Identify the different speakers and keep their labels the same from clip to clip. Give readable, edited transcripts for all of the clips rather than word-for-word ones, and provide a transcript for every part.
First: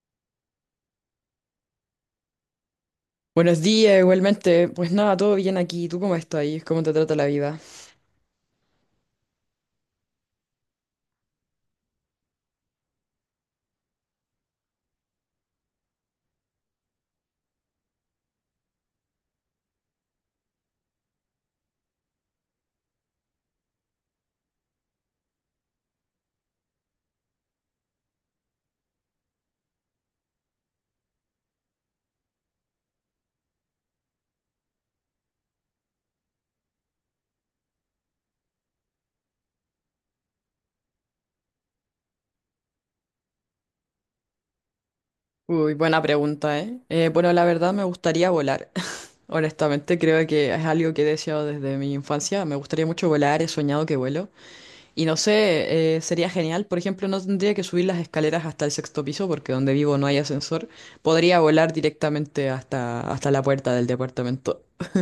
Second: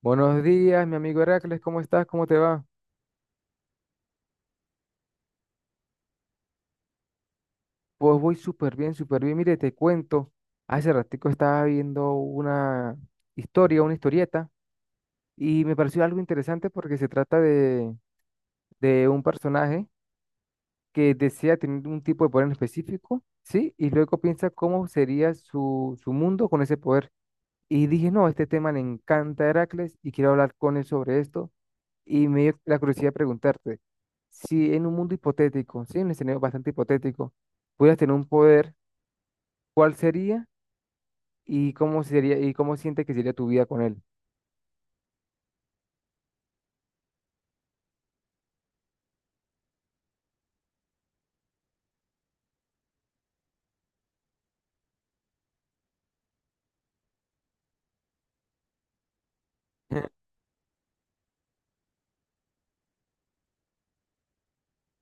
Speaker 1: Buenos días, mi amigo Heracles, ¿cómo estás? ¿Cómo te va?
Speaker 2: Buenos días, igualmente. Pues nada, todo bien aquí. ¿Tú cómo estás ahí? ¿Cómo te trata la vida?
Speaker 1: Pues voy súper bien, súper bien. Mire, te cuento, hace ratico estaba viendo una historia, una historieta, y me pareció algo interesante porque se trata de un personaje que desea tener un tipo de poder en específico, ¿sí? Y luego piensa cómo sería su mundo con ese poder. Y dije, no, este tema le encanta a Heracles y quiero hablar con él sobre esto. Y me dio la curiosidad de preguntarte si en un mundo hipotético, sí, un escenario bastante hipotético, pudieras tener un poder, ¿cuál sería y cómo sientes que sería tu vida con él?
Speaker 2: Uy, buena pregunta, ¿eh? Bueno, la verdad me gustaría volar. Honestamente, creo que es algo que he deseado desde mi infancia. Me gustaría mucho volar, he soñado que vuelo. Y no sé, sería genial. Por ejemplo, no tendría que subir las escaleras hasta el sexto piso porque donde vivo no hay ascensor. Podría volar directamente hasta, hasta la puerta del departamento.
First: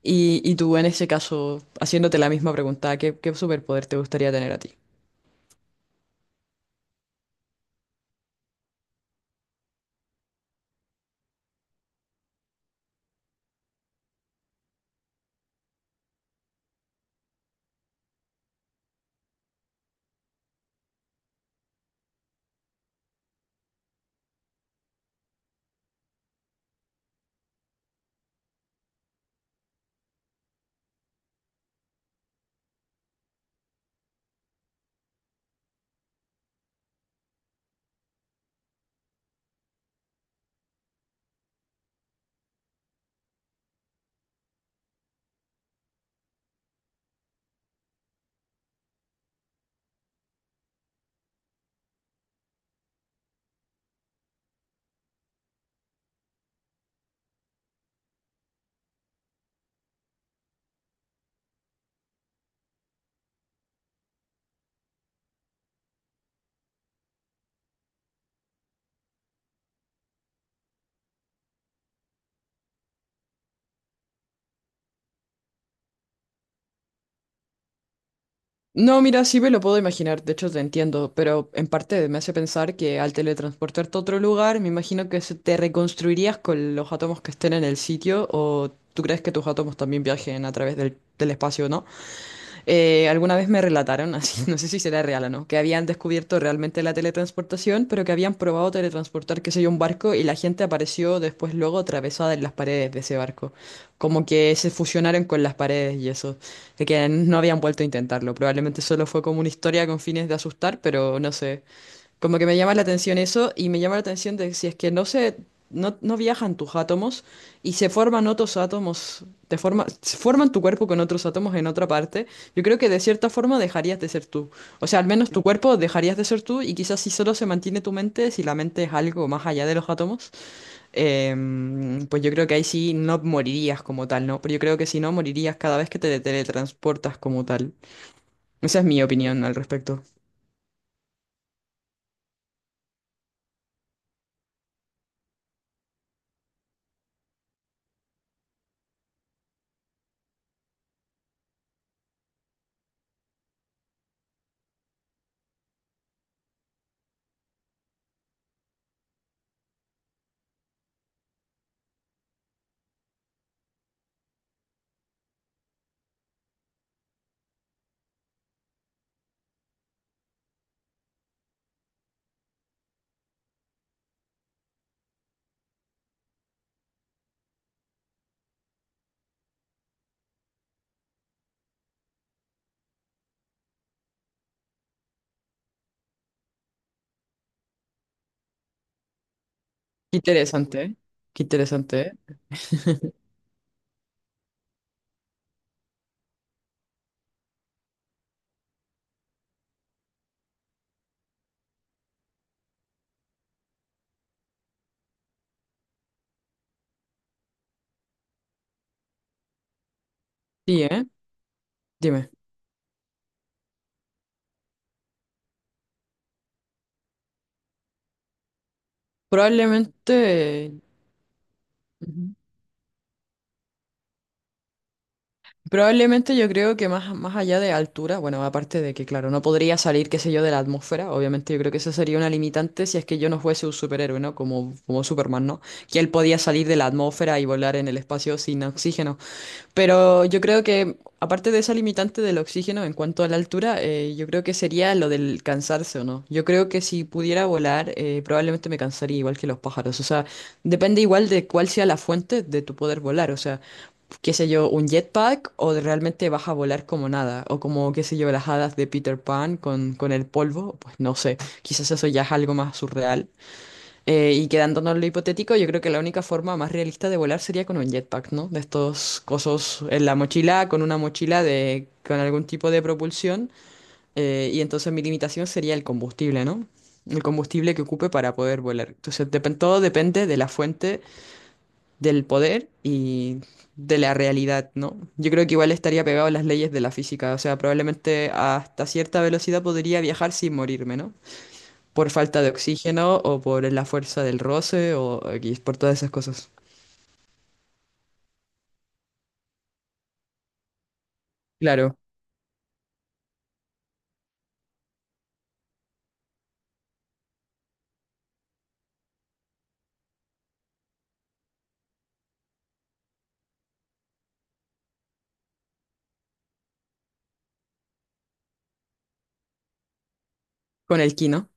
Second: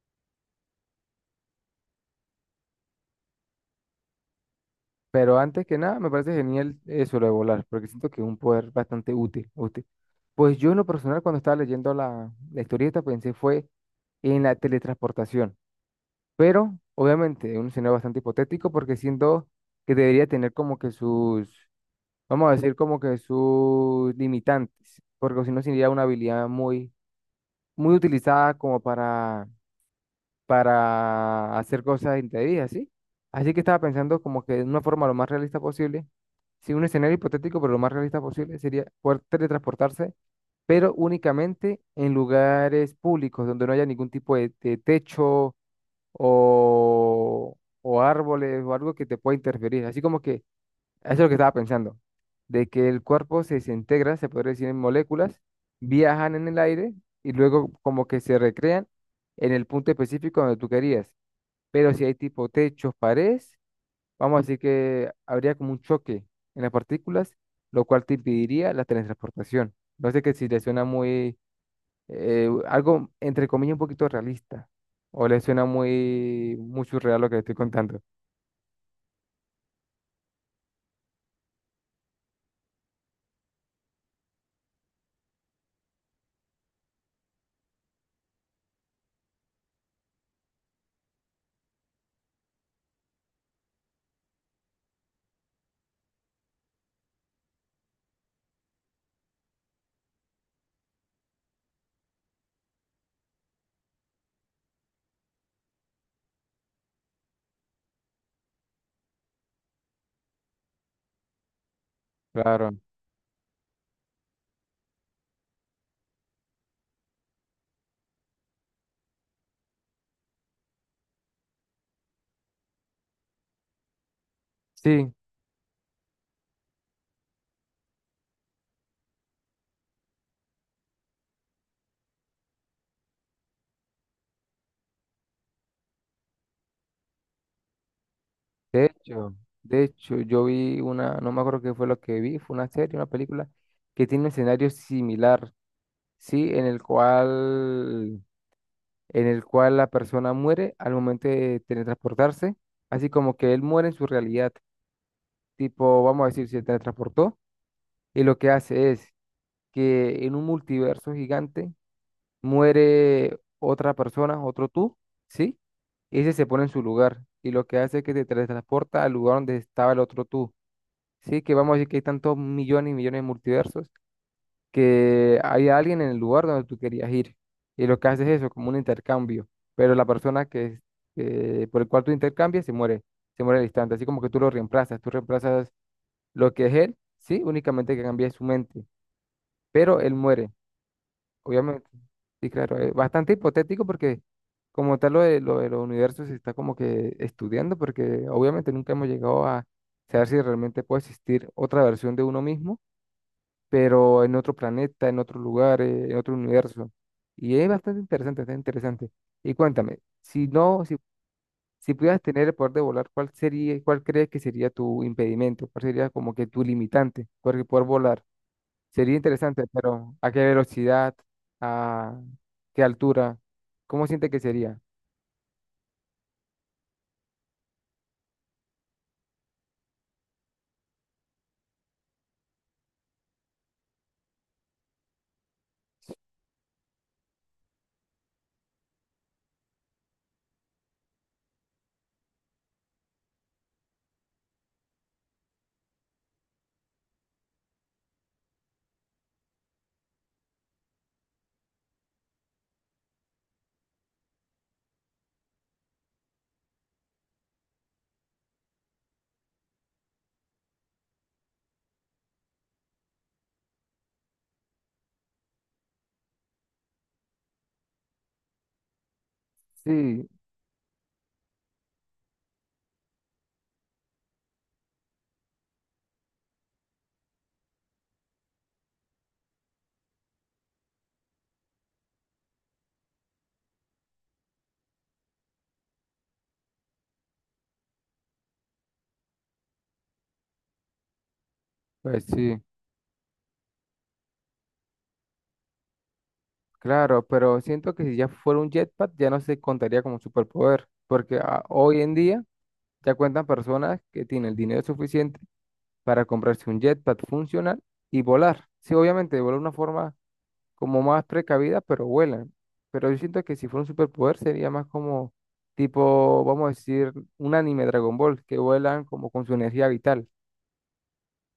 Speaker 2: Y tú, en ese caso, haciéndote la misma pregunta, ¿qué superpoder te gustaría tener a ti?
Speaker 1: Pero antes que nada, me parece genial eso lo de volar, porque siento que es un poder bastante útil, útil. Pues yo en lo personal, cuando estaba leyendo la historieta, pensé fue en la teletransportación. Pero, obviamente, es un escenario bastante hipotético, porque siento que debería tener como que sus, vamos a decir, como que sus limitantes, porque si no sería una habilidad muy utilizada como para hacer cosas indebidas, ¿sí? Así que estaba pensando como que de una forma lo más realista posible, sí, un escenario hipotético, pero lo más realista posible sería poder teletransportarse, pero únicamente en lugares públicos donde no haya ningún tipo de techo o árboles o algo que te pueda interferir. Así como que eso es lo que estaba pensando, de que el cuerpo se desintegra, se podría decir, en moléculas, viajan en el aire y luego como que se recrean en el punto específico donde tú querías. Pero si hay tipo techos, paredes, vamos a decir que habría como un choque en las partículas, lo cual te impediría la teletransportación. No sé que si le suena muy, algo entre comillas un poquito realista, o le suena muy, muy surreal lo que le estoy contando.
Speaker 2: No, mira, sí me lo puedo imaginar, de hecho te entiendo, pero en parte me hace pensar que al teletransportarte a otro lugar, me imagino que se te reconstruirías con los átomos que estén en el sitio, o tú crees que tus átomos también viajen a través del espacio, ¿no? Alguna vez me relataron, así, no sé si será real o no, que habían descubierto realmente la teletransportación, pero que habían probado teletransportar, qué sé yo, un barco y la gente apareció después luego atravesada en las paredes de ese barco. Como que se fusionaron con las paredes y eso. De que no habían vuelto a intentarlo. Probablemente solo fue como una historia con fines de asustar, pero no sé. Como que me llama
Speaker 1: Claro.
Speaker 2: la atención eso y me llama la atención de si es que no se, no viajan tus átomos y se forman otros átomos, te forma, se forman tu cuerpo con otros átomos en otra parte, yo creo que de cierta forma dejarías de ser tú. O sea, al
Speaker 1: Sí,
Speaker 2: menos tu cuerpo dejarías de ser tú y quizás si solo se mantiene tu mente, si la mente es algo más allá de los átomos, pues yo creo que ahí sí no morirías como tal, ¿no? Pero yo creo que si no, morirías cada vez que te teletransportas como tal. Esa es
Speaker 1: de
Speaker 2: mi
Speaker 1: hecho,
Speaker 2: opinión al
Speaker 1: de
Speaker 2: respecto.
Speaker 1: hecho, yo vi una, no me acuerdo qué fue lo que vi, fue una serie, una película que tiene un escenario similar, sí, en el cual la persona muere al momento de teletransportarse, así como que él muere en su realidad, tipo, vamos a decir, se teletransportó y lo que hace es que en un multiverso gigante muere otra persona, otro tú, sí, y ese se pone en su lugar y lo que hace es que te teletransporta al lugar donde estaba el otro tú. Sí, que vamos a decir que hay tantos millones y millones de multiversos que hay alguien en el lugar donde tú querías ir. Y lo que haces es eso, como un intercambio. Pero la persona por el cual tú intercambias se muere al instante. Así como que tú lo reemplazas, tú reemplazas lo que es él, sí, únicamente que cambia su mente. Pero él
Speaker 2: Qué
Speaker 1: muere,
Speaker 2: interesante, ¿eh? Qué
Speaker 1: obviamente.
Speaker 2: interesante, ¿eh?
Speaker 1: Sí, claro, es bastante hipotético porque como tal lo de los universos se está como que estudiando porque obviamente nunca hemos llegado a saber si realmente puede existir otra versión de uno mismo pero en otro planeta, en otro lugar, en otro universo. Y es bastante interesante, está interesante. Y cuéntame, si
Speaker 2: Sí,
Speaker 1: no, si,
Speaker 2: ¿eh?
Speaker 1: si pudieras
Speaker 2: Dime,
Speaker 1: tener el poder de volar, ¿cuál sería, cuál crees que sería tu impedimento? ¿Cuál sería como que tu limitante para poder volar? Sería interesante, pero ¿a qué
Speaker 2: probablemente...
Speaker 1: velocidad? ¿A
Speaker 2: Ujú.
Speaker 1: qué altura? ¿Cómo siente que sería?
Speaker 2: Probablemente yo creo que más, más allá de altura, bueno, aparte de que, claro, no podría salir, qué sé yo, de la atmósfera, obviamente yo creo que eso sería una limitante si es que yo no fuese un superhéroe, ¿no? Como, como Superman, ¿no? Que él podía salir de la atmósfera y volar en el espacio sin oxígeno. Pero yo creo que, aparte de esa limitante del oxígeno en cuanto a la altura, yo creo que sería lo del cansarse o no. Yo creo que si pudiera volar, probablemente me cansaría igual que los pájaros. O sea, depende igual de cuál sea la fuente de tu poder volar. O sea, qué sé yo, un jetpack o realmente vas a volar como nada, o como, qué sé yo, las hadas de Peter Pan con el polvo, pues no sé, quizás eso ya es algo más surreal. Y quedándonos en lo hipotético, yo creo que la única forma más realista de volar sería con un jetpack, ¿no? De estos cosos en la
Speaker 1: Sí,
Speaker 2: mochila, con una mochila de, con algún tipo de propulsión, y entonces mi limitación sería el combustible, ¿no? El combustible que ocupe para poder volar. Entonces, todo depende de la fuente del poder y de la realidad, ¿no? Yo creo que igual estaría pegado a las leyes de la física, o sea, probablemente hasta cierta velocidad podría viajar sin morirme, ¿no? Por
Speaker 1: pues
Speaker 2: falta de
Speaker 1: sí,
Speaker 2: oxígeno o por la fuerza del roce o X, por todas esas cosas.
Speaker 1: claro, pero siento que si ya fuera un jetpack ya no se contaría como superpoder, porque ah,
Speaker 2: Claro,
Speaker 1: hoy en día ya cuentan personas que tienen el dinero suficiente para comprarse un jetpack funcional y volar. Sí, obviamente, volar de una forma como más precavida, pero vuelan. Pero yo siento que si fuera un superpoder sería más como tipo, vamos a decir, un anime Dragon Ball, que vuelan como con su energía vital.
Speaker 2: con el ki, ¿no?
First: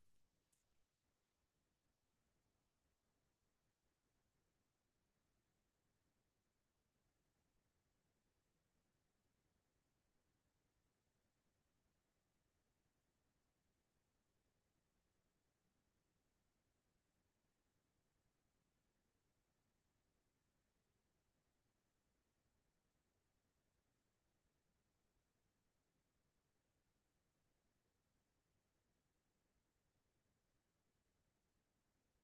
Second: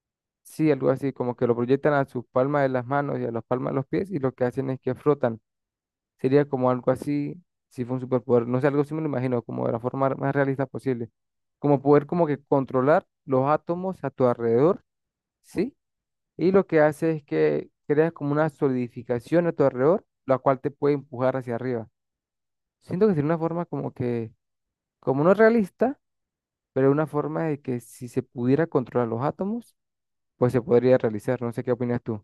Speaker 1: Sí, algo así, como que lo proyectan a sus palmas de las manos y a las palmas de los pies y lo que hacen es que flotan. Sería como algo así, si fue un superpoder, no sé, algo así me lo imagino, como de la forma más realista posible. Como poder como que controlar los átomos a tu alrededor, ¿sí? Y lo que hace es que creas como una solidificación a tu alrededor, la cual te puede empujar hacia arriba. Siento que sería una forma como que, como no realista, pero una forma de que si se pudiera controlar los átomos, pues se podría realizar. No sé qué opinas tú.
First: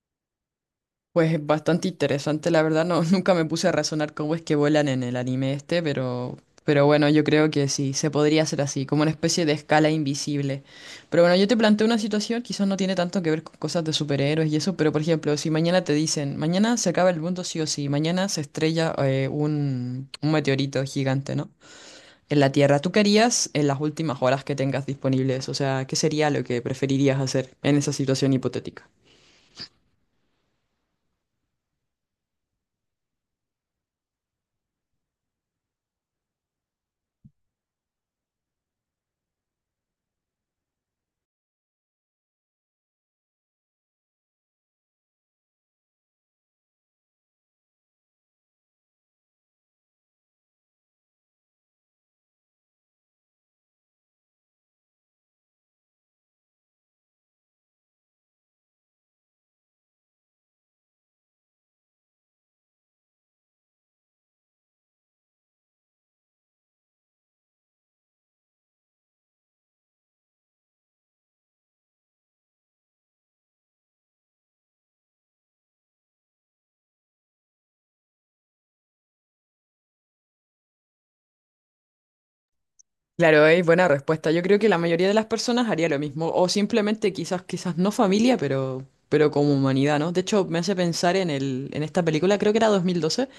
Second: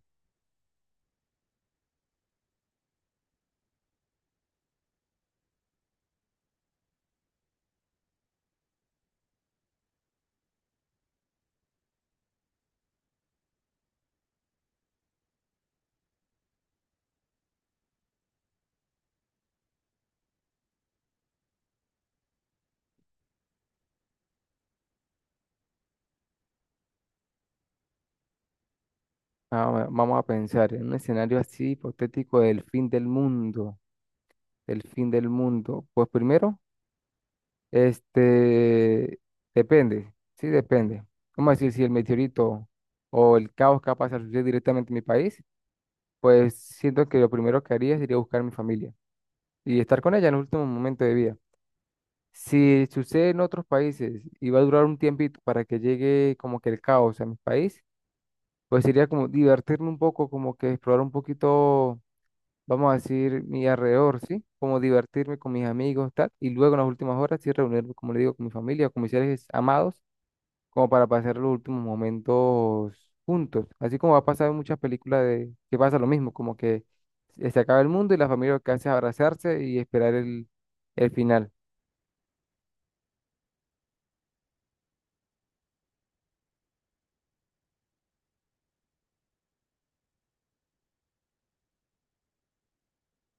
Speaker 2: Pues bastante interesante, la verdad, no, nunca me puse a razonar cómo es que vuelan en el anime este, pero bueno, yo creo que sí, se podría hacer así, como una especie de escala invisible. Pero bueno, yo te planteo una situación, quizás no tiene tanto que ver con cosas de superhéroes y eso, pero por ejemplo, si mañana te dicen, mañana se acaba el mundo sí o sí, mañana se estrella un meteorito gigante, ¿no? En la Tierra, ¿tú qué harías en las últimas horas que tengas disponibles? O sea, ¿qué sería lo que preferirías hacer en esa situación hipotética?
Speaker 1: Ah, vamos a pensar en un escenario así hipotético del fin del mundo. ¿Del fin del mundo? Pues primero, este, depende, sí depende. Vamos a decir, si el meteorito o el caos capaz de suceder directamente en mi país, pues siento que lo primero que haría sería buscar a mi familia y estar con ella en el último momento de vida. Si sucede en otros países y va a durar un tiempito para que llegue como que el caos a mi país, pues sería como divertirme un poco, como que explorar un poquito, vamos a decir, mi alrededor, ¿sí? Como divertirme con mis amigos, tal, y luego en las últimas horas sí reunirme, como le digo, con mi familia o con mis seres amados, como para pasar los últimos momentos juntos. Así como va a pasar en muchas películas de que pasa lo mismo, como que se acaba el mundo y la familia lo que hace es abrazarse y esperar el final.
Speaker 2: Claro, es buena respuesta. Yo creo que la mayoría de las personas haría lo mismo, o simplemente quizás, quizás no familia, pero como humanidad, ¿no? De hecho, me hace pensar en el, en esta película, creo que era 2012,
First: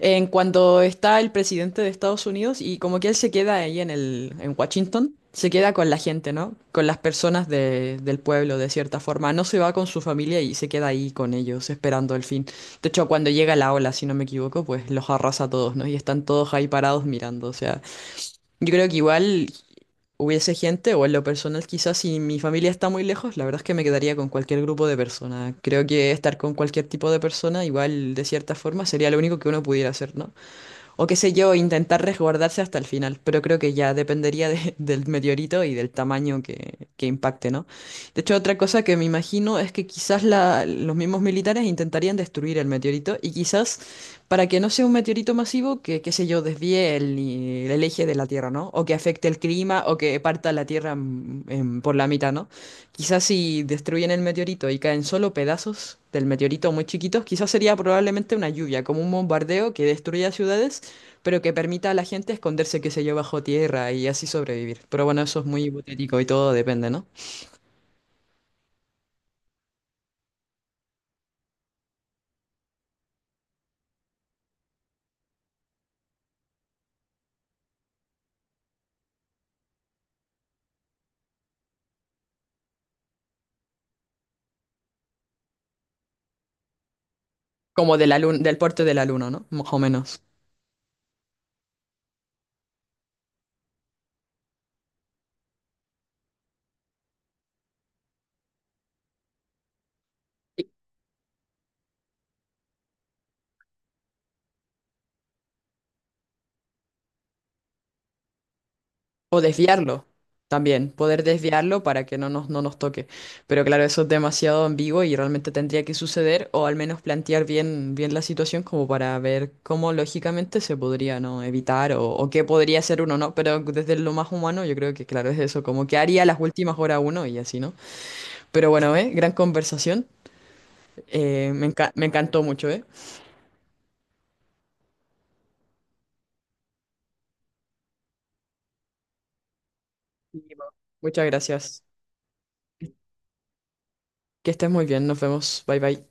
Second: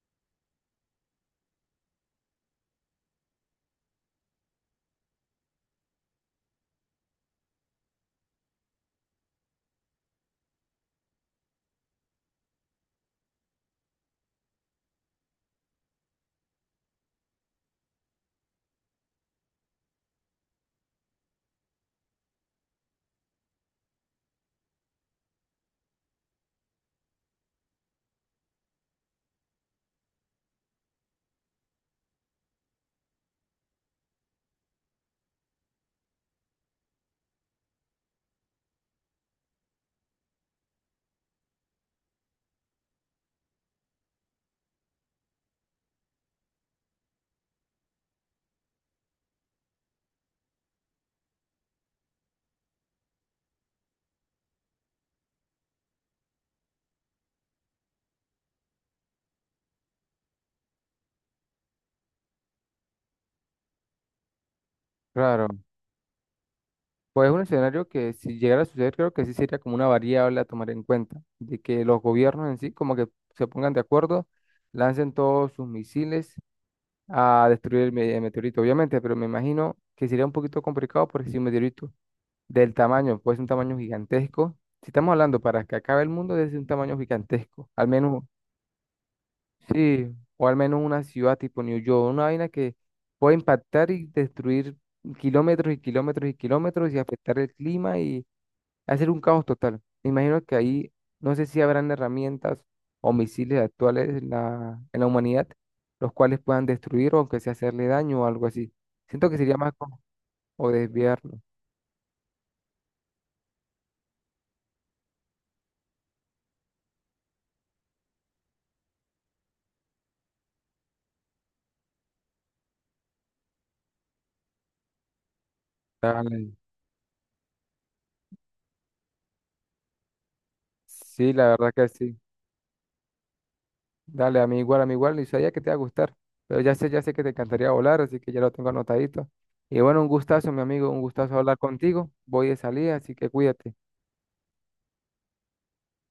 Speaker 2: en cuando está el presidente de Estados Unidos y como que él se queda ahí en el, en Washington, se queda con la gente, ¿no? Con las personas del pueblo, de cierta forma. No se va con su familia y se queda ahí con ellos, esperando el fin. De hecho, cuando llega la ola, si no me equivoco, pues los arrasa a todos, ¿no? Y están todos ahí parados mirando, o sea. Yo creo que igual hubiese gente, o en lo personal quizás si mi familia está muy lejos, la verdad es que me quedaría con cualquier grupo de personas. Creo que estar con cualquier tipo de persona, igual de cierta forma, sería lo único que uno pudiera hacer, ¿no? O qué sé yo, intentar resguardarse hasta el final. Pero creo que ya del meteorito y del tamaño que impacte, ¿no? De hecho, otra cosa que me imagino es que quizás los mismos militares intentarían destruir el meteorito y quizás para que no sea un meteorito masivo, que, qué sé yo, desvíe el eje de la Tierra, ¿no? O que afecte el clima o que parta la Tierra por la mitad, ¿no? Quizás si destruyen el meteorito y caen solo pedazos del meteorito muy chiquitos, quizás sería probablemente una lluvia, como un bombardeo que destruya ciudades pero que permita a la gente esconderse, que se yo, bajo tierra y así sobrevivir. Pero bueno, eso es
Speaker 1: Claro.
Speaker 2: muy hipotético y todo depende, ¿no?
Speaker 1: Pues es un escenario que si llegara a suceder, creo que sí sería como una variable a tomar en cuenta, de que los gobiernos en sí como que se pongan de acuerdo, lancen todos sus misiles a destruir el meteorito, obviamente, pero me imagino que sería un poquito complicado porque si un meteorito del tamaño, puede ser un tamaño gigantesco, si estamos hablando para que acabe el mundo, debe ser un tamaño gigantesco, al
Speaker 2: Como de la
Speaker 1: menos,
Speaker 2: del porte del alumno, ¿no? Más o
Speaker 1: sí,
Speaker 2: menos.
Speaker 1: o al menos una ciudad tipo New York, una vaina que puede impactar y destruir kilómetros y kilómetros y kilómetros y afectar el clima, hacer un caos total. Me imagino que
Speaker 2: Y-
Speaker 1: ahí no sé si habrán herramientas o misiles actuales en en la humanidad, los cuales puedan destruir o aunque sea hacerle daño o algo así. Siento que
Speaker 2: O
Speaker 1: sería más como
Speaker 2: desviarlo
Speaker 1: o
Speaker 2: también, poder
Speaker 1: desviarlo.
Speaker 2: desviarlo para que no nos, no nos toque. Pero claro, eso es demasiado ambiguo y realmente tendría que suceder, o al menos plantear bien, bien la situación como para ver cómo lógicamente se podría, ¿no? evitar o qué podría hacer uno, ¿no? Pero desde lo más humano yo creo que claro, es eso, como que haría las
Speaker 1: Dale.
Speaker 2: últimas horas uno y así, ¿no? Pero bueno, ¿eh? Gran conversación.
Speaker 1: Sí, la verdad que
Speaker 2: Me
Speaker 1: sí.
Speaker 2: encantó mucho, ¿eh?
Speaker 1: Dale, a mí igual, y sabía que te iba a gustar, pero ya sé que te encantaría volar, así que ya lo tengo anotadito. Y bueno, un
Speaker 2: Y,
Speaker 1: gustazo, mi
Speaker 2: bueno,
Speaker 1: amigo, un
Speaker 2: muchas
Speaker 1: gustazo hablar
Speaker 2: gracias.
Speaker 1: contigo. Voy de salida, así que cuídate.
Speaker 2: Que estés muy bien, nos vemos. Bye bye.